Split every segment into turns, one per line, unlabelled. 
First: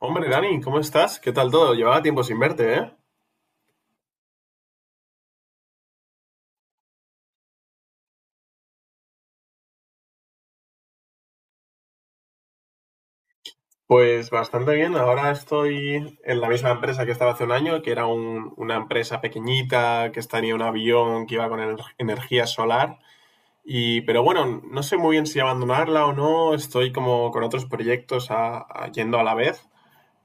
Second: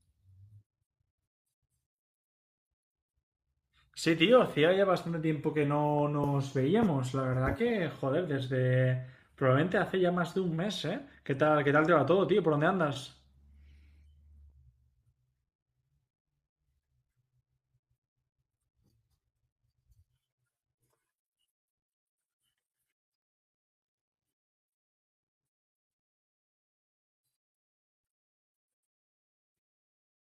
Hombre, Dani, ¿cómo estás? ¿Qué tal todo? Llevaba tiempo sin verte, ¿eh?
Sí, tío, hacía ya bastante tiempo que no nos veíamos. La verdad que, joder, desde probablemente hace ya más de un mes, ¿eh? ¿Qué tal te va todo, tío? ¿Por dónde andas?
Pues bastante bien. Ahora estoy en la misma empresa que estaba hace un año, que era una empresa pequeñita, que tenía un avión que iba con energía solar. Y, pero bueno, no sé muy bien si abandonarla o no. Estoy como con otros proyectos yendo a la vez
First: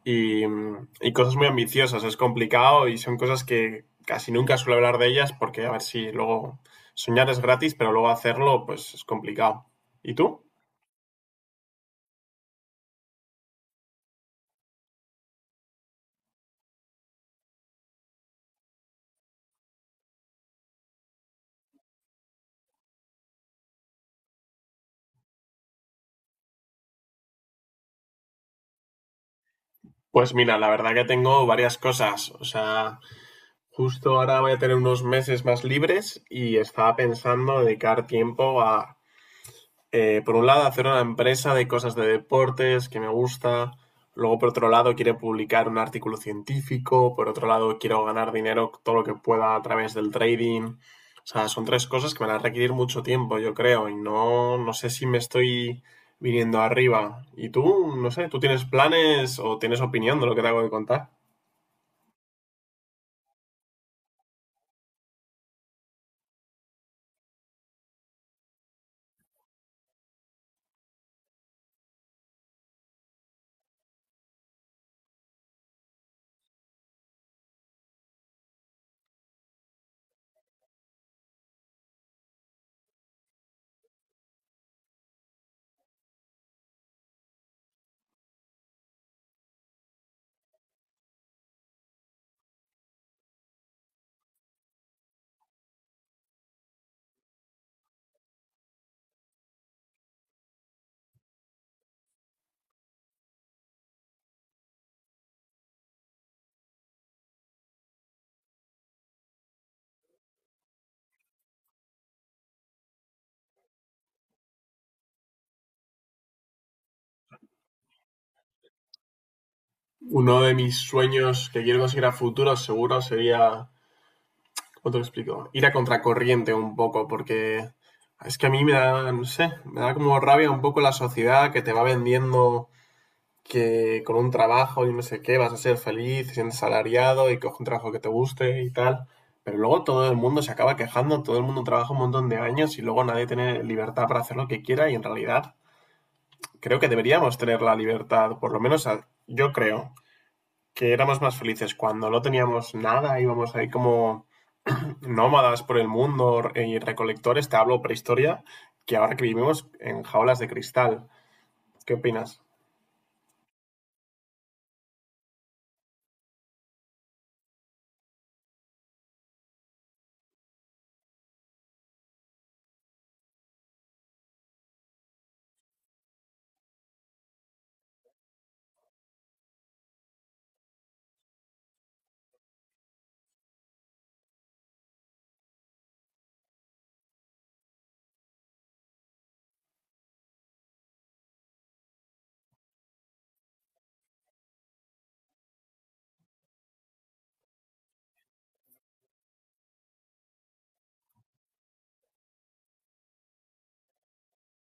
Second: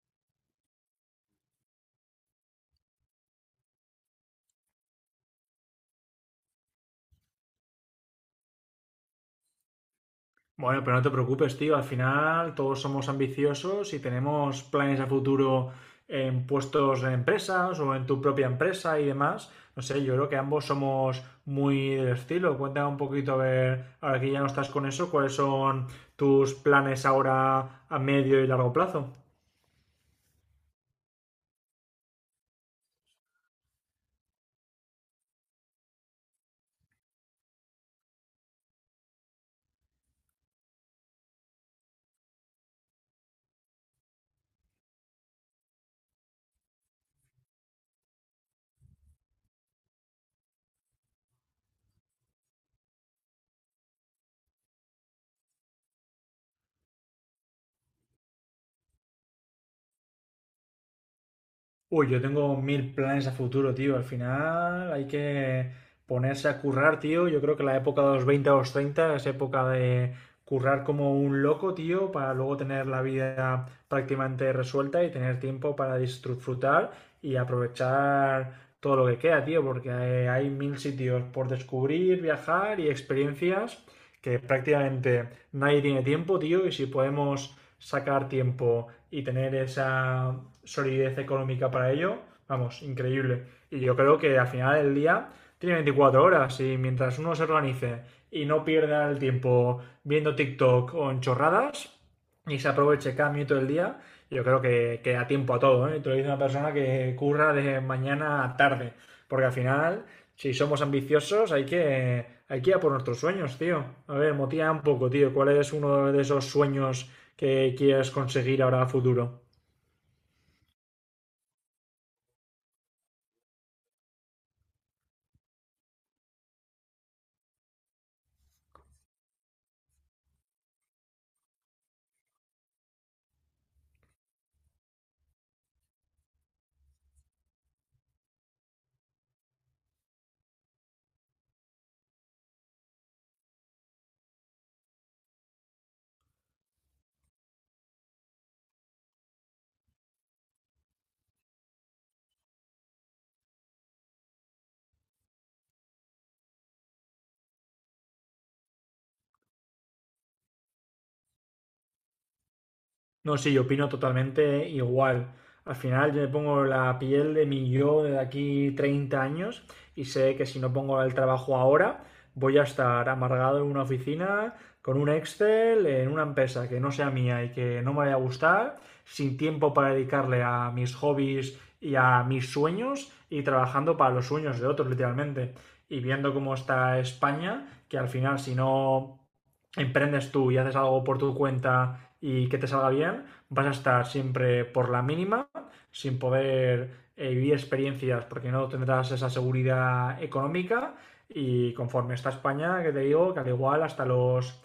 y cosas muy ambiciosas. Es complicado y son cosas que casi nunca suelo hablar de ellas porque a ver si luego soñar es gratis, pero luego hacerlo pues es complicado. ¿Y tú?
Bueno, pero no te preocupes, tío. Al final todos somos ambiciosos y tenemos planes a futuro en puestos en empresas o en tu propia empresa y demás. No sé, yo creo que ambos somos muy del estilo. Cuéntame un poquito, a ver, ahora que ya no estás con eso, ¿cuáles son tus planes ahora a medio y largo plazo?
Pues mira, la verdad que tengo varias cosas. O sea, justo ahora voy a tener unos meses más libres y estaba pensando dedicar tiempo a por un lado, hacer una empresa de cosas de deportes que me gusta. Luego, por otro lado, quiero publicar un artículo científico. Por otro lado, quiero ganar dinero todo lo que pueda a través del trading. O sea, son tres cosas que me van a requerir mucho tiempo, yo creo. Y no, no sé si me estoy viniendo arriba. ¿Y tú? No sé, ¿tú tienes planes o tienes opinión de lo que te hago de contar?
Uy, yo tengo mil planes a futuro, tío. Al final hay que ponerse a currar, tío. Yo creo que la época de los 20 a los 30 es época de currar como un loco, tío, para luego tener la vida prácticamente resuelta y tener tiempo para disfrutar y aprovechar todo lo que queda, tío, porque hay mil sitios por descubrir, viajar y experiencias que prácticamente nadie tiene tiempo, tío, y si podemos sacar tiempo y tener esa solidez económica para ello, vamos, increíble. Y yo creo que al final del día tiene 24 horas y mientras uno se organice y no pierda el tiempo viendo TikTok o en chorradas y se aproveche cada minuto del día, yo creo que da tiempo a todo, ¿eh? Te lo dice una persona que curra de mañana a tarde, porque al final, si somos ambiciosos, hay que ir a por nuestros sueños, tío. A ver, motiva un poco, tío. ¿Cuál es uno de esos sueños que quieras conseguir ahora a futuro?
Uno de mis sueños que quiero conseguir a futuro seguro sería. ¿Cómo te lo explico? Ir a contracorriente un poco, porque es que a mí me da, no sé, me da como rabia un poco la sociedad que te va vendiendo que con un trabajo y no sé qué vas a ser feliz, siendo salariado y coge un trabajo que te guste y tal. Pero luego todo el mundo se acaba quejando, todo el mundo trabaja un montón de años y luego nadie tiene libertad para hacer lo que quiera y en realidad creo que deberíamos tener la libertad, por lo menos yo creo que éramos más felices cuando no teníamos nada, íbamos ahí como nómadas por el mundo y recolectores, te hablo prehistoria, que ahora que vivimos en jaulas de cristal. ¿Qué opinas?
No, sí, yo opino totalmente igual. Al final yo me pongo la piel de mi yo de aquí 30 años y sé que si no pongo el trabajo ahora, voy a estar amargado en una oficina con un Excel en una empresa que no sea mía y que no me vaya a gustar, sin tiempo para dedicarle a mis hobbies y a mis sueños y trabajando para los sueños de otros literalmente. Y viendo cómo está España, que al final si no emprendes tú y haces algo por tu cuenta y que te salga bien, vas a estar siempre por la mínima, sin poder vivir experiencias, porque no tendrás esa seguridad económica. Y conforme está España, que te digo, que al igual hasta los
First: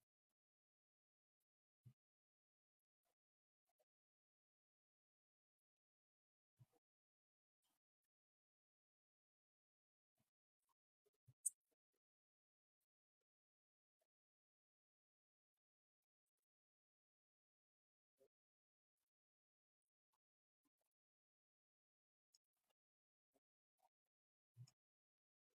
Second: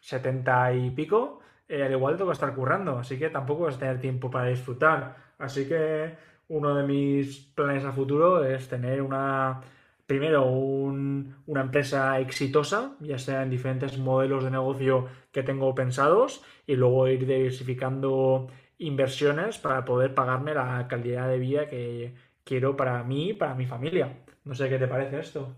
70 y pico, al igual tengo que estar currando, así que tampoco vas a tener tiempo para disfrutar. Así que uno de mis planes a futuro es tener una, primero, una empresa exitosa, ya sea en diferentes modelos de negocio que tengo pensados, y luego ir diversificando inversiones para poder pagarme la calidad de vida que quiero para mí y para mi familia. No sé qué te parece esto.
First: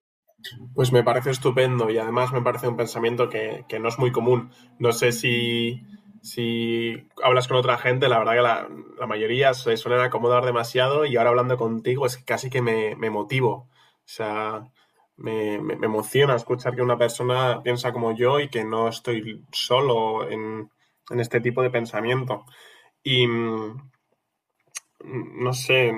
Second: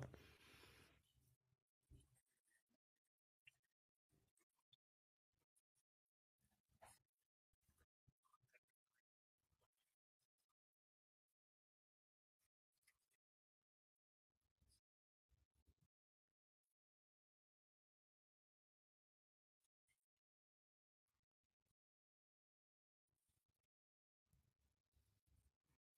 Pues me parece estupendo y además me parece un pensamiento que no es muy común. No sé si hablas con otra gente, la verdad que la mayoría se suelen acomodar demasiado y ahora hablando contigo es casi que me motivo. O sea, me emociona escuchar que una persona piensa como yo y que no estoy solo en este tipo de pensamiento. Y no sé,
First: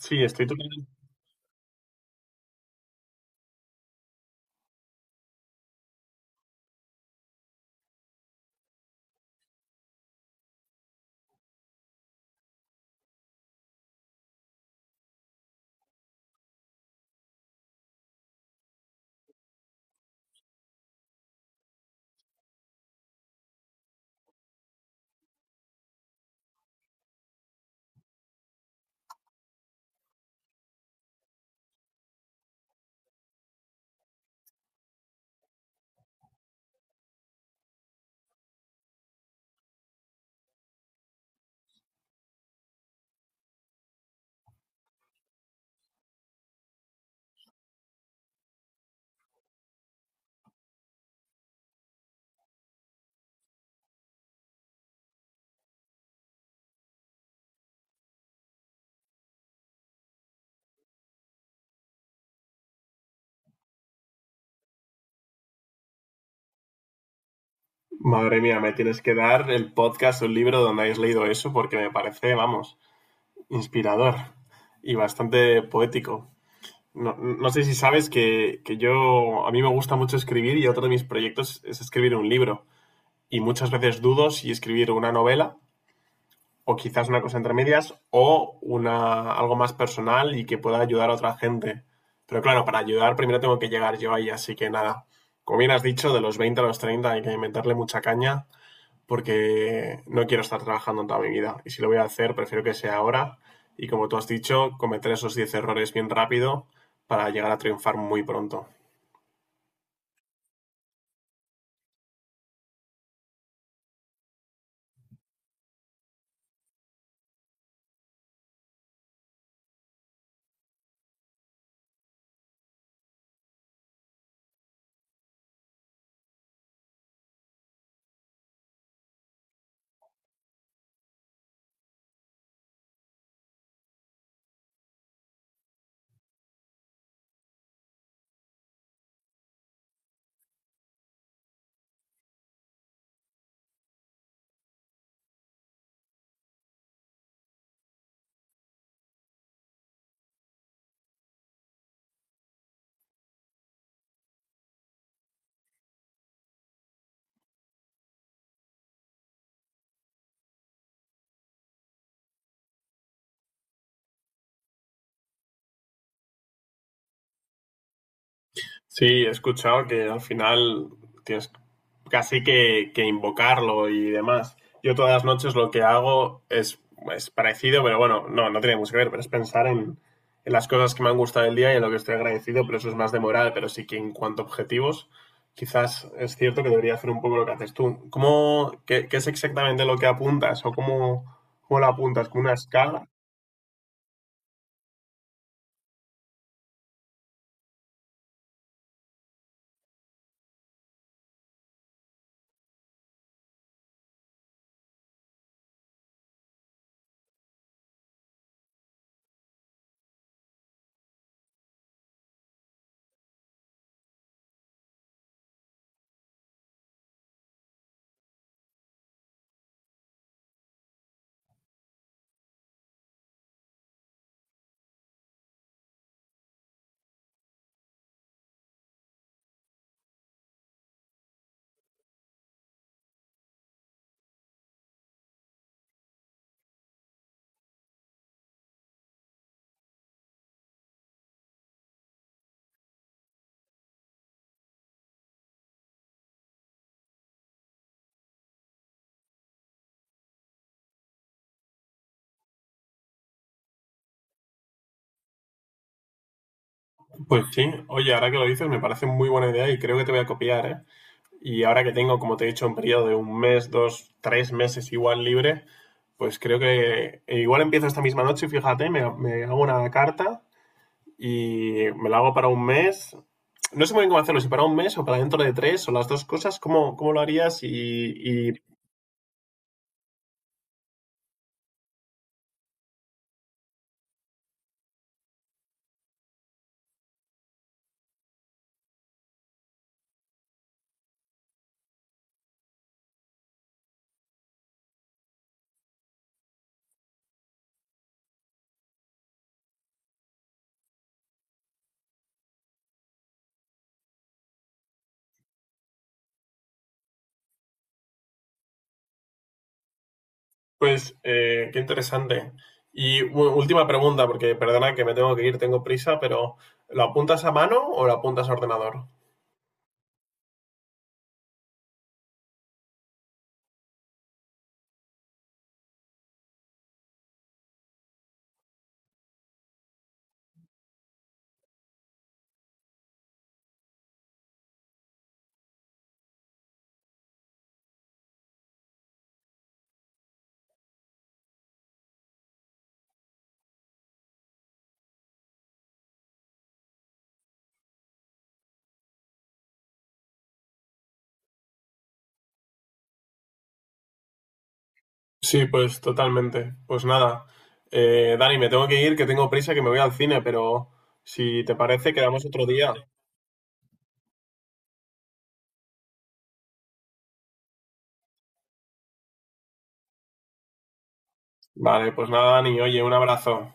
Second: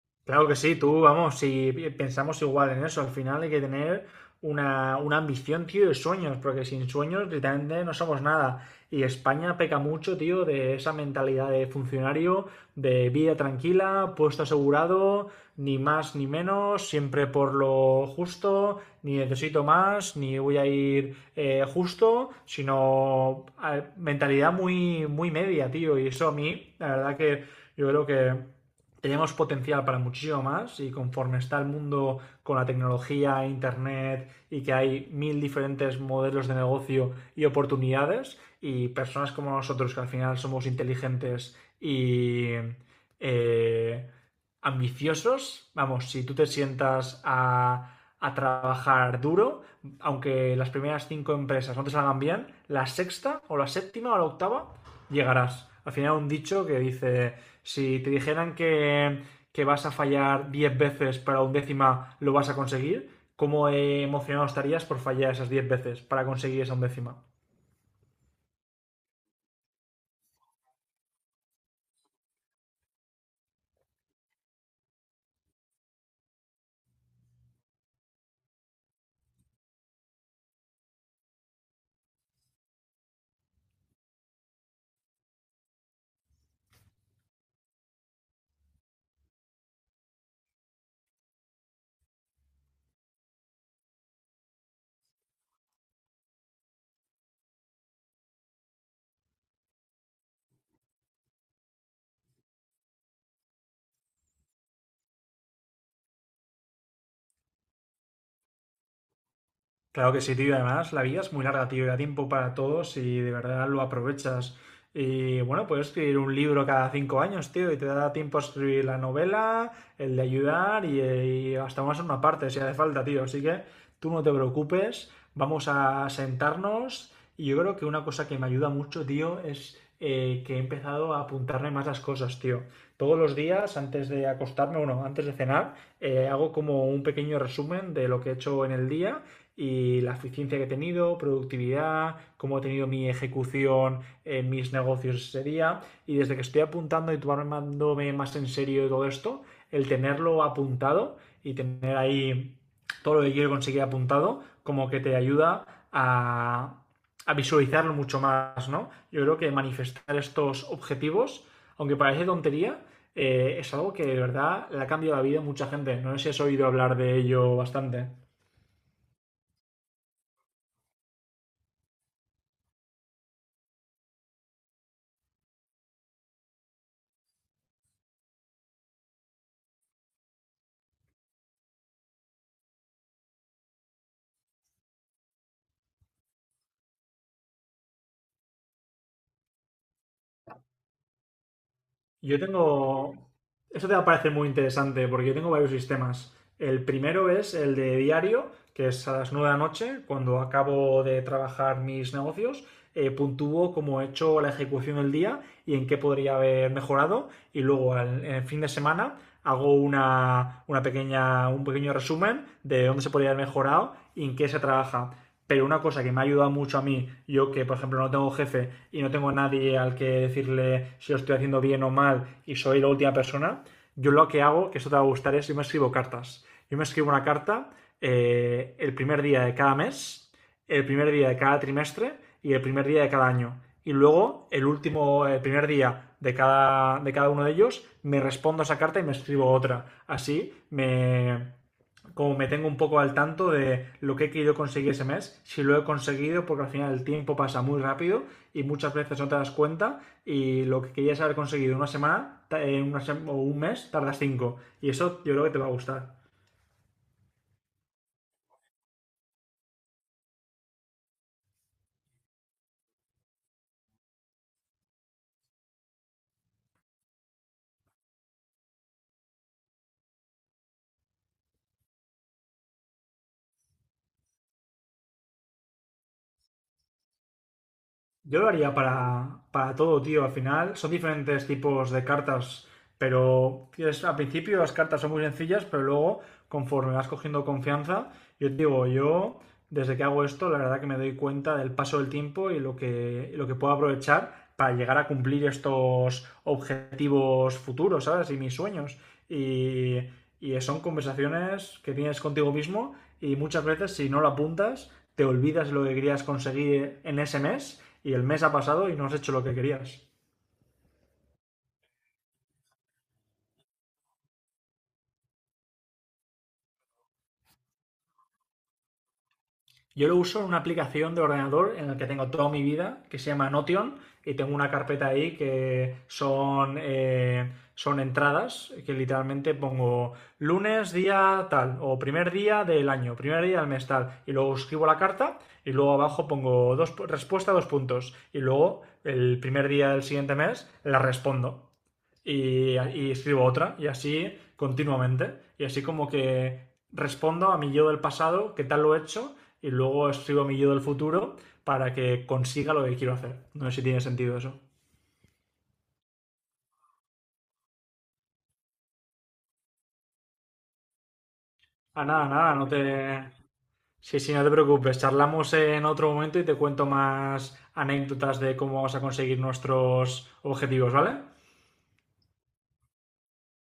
sí, estoy
Claro que sí,
totalmente.
tú, vamos, si pensamos igual en eso, al final hay que tener una ambición, tío, y sueños, porque sin sueños literalmente no somos nada. Y España peca mucho, tío, de esa mentalidad de funcionario, de vida tranquila, puesto asegurado, ni más ni menos, siempre por lo justo, ni necesito más, ni voy a ir justo, sino mentalidad muy media, tío. Y eso a mí, la verdad que yo creo que tenemos potencial para muchísimo más y conforme está el mundo con la tecnología, internet y que hay mil diferentes modelos de negocio y oportunidades y personas como nosotros que al final somos inteligentes y eh, ambiciosos, vamos, si tú te sientas a trabajar duro, aunque las primeras cinco empresas no te salgan bien, la sexta o la séptima o la octava llegarás. Al final un dicho que dice si te dijeran que vas a fallar 10 veces para un décima, ¿lo vas a conseguir? ¿Cómo emocionado estarías por fallar esas 10 veces para conseguir esa undécima?
Madre mía, me tienes que dar el podcast o el libro donde hayas leído eso porque me parece, vamos, inspirador y bastante poético. No, no sé si sabes que yo, a mí me gusta mucho escribir y otro de mis proyectos es escribir un libro. Y muchas veces dudo si escribir una novela o quizás una cosa entre medias o algo más personal y que pueda ayudar a otra gente. Pero claro, para ayudar primero tengo que llegar yo ahí, así que nada. Como bien has dicho, de los 20 a los 30 hay que meterle mucha caña porque no quiero estar trabajando en toda mi vida. Y si lo voy a hacer, prefiero que sea ahora. Y como tú has dicho, cometer esos 10 errores bien rápido para llegar a triunfar muy pronto.
Claro que sí, tío. Además, la vida es muy larga, tío. Y da tiempo para todos y de verdad lo aprovechas. Y bueno, puedes escribir un libro cada cinco años, tío. Y te da tiempo a escribir la novela, el de ayudar y hasta más una parte si hace falta, tío. Así que tú no te preocupes. Vamos a sentarnos. Y yo creo que una cosa que me ayuda mucho, tío, es que he empezado a apuntarme más las cosas, tío. Todos los días, antes de acostarme, bueno, antes de cenar, hago como un pequeño resumen de lo que he hecho en el día y la eficiencia que he tenido, productividad, cómo he tenido mi ejecución en mis negocios ese día. Y desde que estoy apuntando y tomándome más en serio todo esto, el tenerlo apuntado y tener ahí todo lo que quiero conseguir apuntado, como que te ayuda a, a visualizarlo mucho más, ¿no? Yo creo que manifestar estos objetivos, aunque parece tontería, es algo que de verdad le ha cambiado la vida a mucha gente. No sé si has oído hablar de ello bastante.
Sí, he escuchado que al final tienes casi que invocarlo y demás. Yo todas las noches lo que hago es parecido, pero bueno, no, no tiene mucho que ver, pero es pensar en las cosas que me han gustado del día y en lo que estoy agradecido, pero eso es más de moral, pero sí que en cuanto a objetivos, quizás es cierto que debería hacer un poco lo que haces tú. ¿Qué es exactamente lo que apuntas o cómo lo apuntas?
Yo
¿Con una escala?
tengo. Eso te va a parecer muy interesante porque yo tengo varios sistemas. El primero es el de diario, que es a las 9 de la noche, cuando acabo de trabajar mis negocios, puntúo cómo he hecho la ejecución del día y en qué podría haber mejorado. Y luego en el fin de semana hago un pequeño resumen de dónde se podría haber mejorado y en qué se trabaja. Pero una cosa que me ha ayudado mucho a mí, yo que por ejemplo no tengo jefe y no tengo nadie al que decirle si lo estoy haciendo bien o mal y soy la última persona, yo lo que hago, que esto te va a gustar, es yo me escribo cartas. Yo me escribo una carta el primer día de cada mes, el primer día de cada trimestre y el primer día de cada año. Y luego, el último, el primer día de de cada uno de ellos, me respondo a esa carta y me escribo otra. Así me, como me tengo un poco al tanto de lo que he querido conseguir ese mes, si lo he conseguido, porque al final el tiempo pasa muy rápido y muchas veces no te das cuenta y lo que querías haber conseguido en una semana en una o un mes tardas cinco y eso yo creo que te va a gustar.
Pues sí, oye, ahora que lo dices me parece muy buena idea y creo que te voy a copiar, ¿eh? Y ahora que tengo, como te he dicho, un periodo de un mes, 2, 3 meses igual libre, pues creo que igual empiezo esta misma noche, fíjate, me hago una carta y me la hago para un mes. No sé muy bien cómo hacerlo, si para un mes o para dentro de 3 o las dos cosas, ¿cómo lo harías? Y,
Yo lo
y
haría para todo, tío. Al final son diferentes tipos de cartas, pero es al principio las cartas son muy sencillas, pero luego, conforme vas cogiendo confianza, yo te digo, yo desde que hago esto, la verdad que me doy cuenta del paso del tiempo y lo que puedo aprovechar para llegar a cumplir estos objetivos futuros, ¿sabes? Y mis sueños. Y, y son conversaciones que tienes contigo mismo y muchas veces si no lo apuntas te olvidas lo que querías conseguir en ese mes y el mes ha pasado y no has hecho lo que querías.
pues, qué interesante. Y última pregunta, porque perdona que me tengo que ir, tengo prisa, pero ¿lo apuntas a mano o lo apuntas a ordenador?
Yo lo uso en una aplicación de ordenador en la que tengo toda mi vida, que se llama Notion, y tengo una carpeta ahí que son, son entradas, que literalmente pongo lunes, día tal, o primer día del año, primer día del mes tal, y luego escribo la carta, y luego abajo pongo dos, respuesta dos puntos, y luego el primer día del siguiente mes la respondo. Y y escribo otra y así continuamente. Y así como que respondo a mi yo del pasado, qué tal lo he hecho, y luego escribo a mi yo del futuro para que consiga lo que quiero hacer. No sé si tiene sentido eso.
Sí, pues totalmente. Pues nada, Dani, me tengo que ir, que tengo prisa, que me voy al cine, pero si te
Ah,
parece,
nada,
quedamos
nada,
otro
no te...
día.
Sí, no te preocupes. Charlamos en otro momento y te cuento más anécdotas de cómo vamos a conseguir nuestros objetivos, ¿vale?
Vale, pues nada, Dani, oye, un abrazo.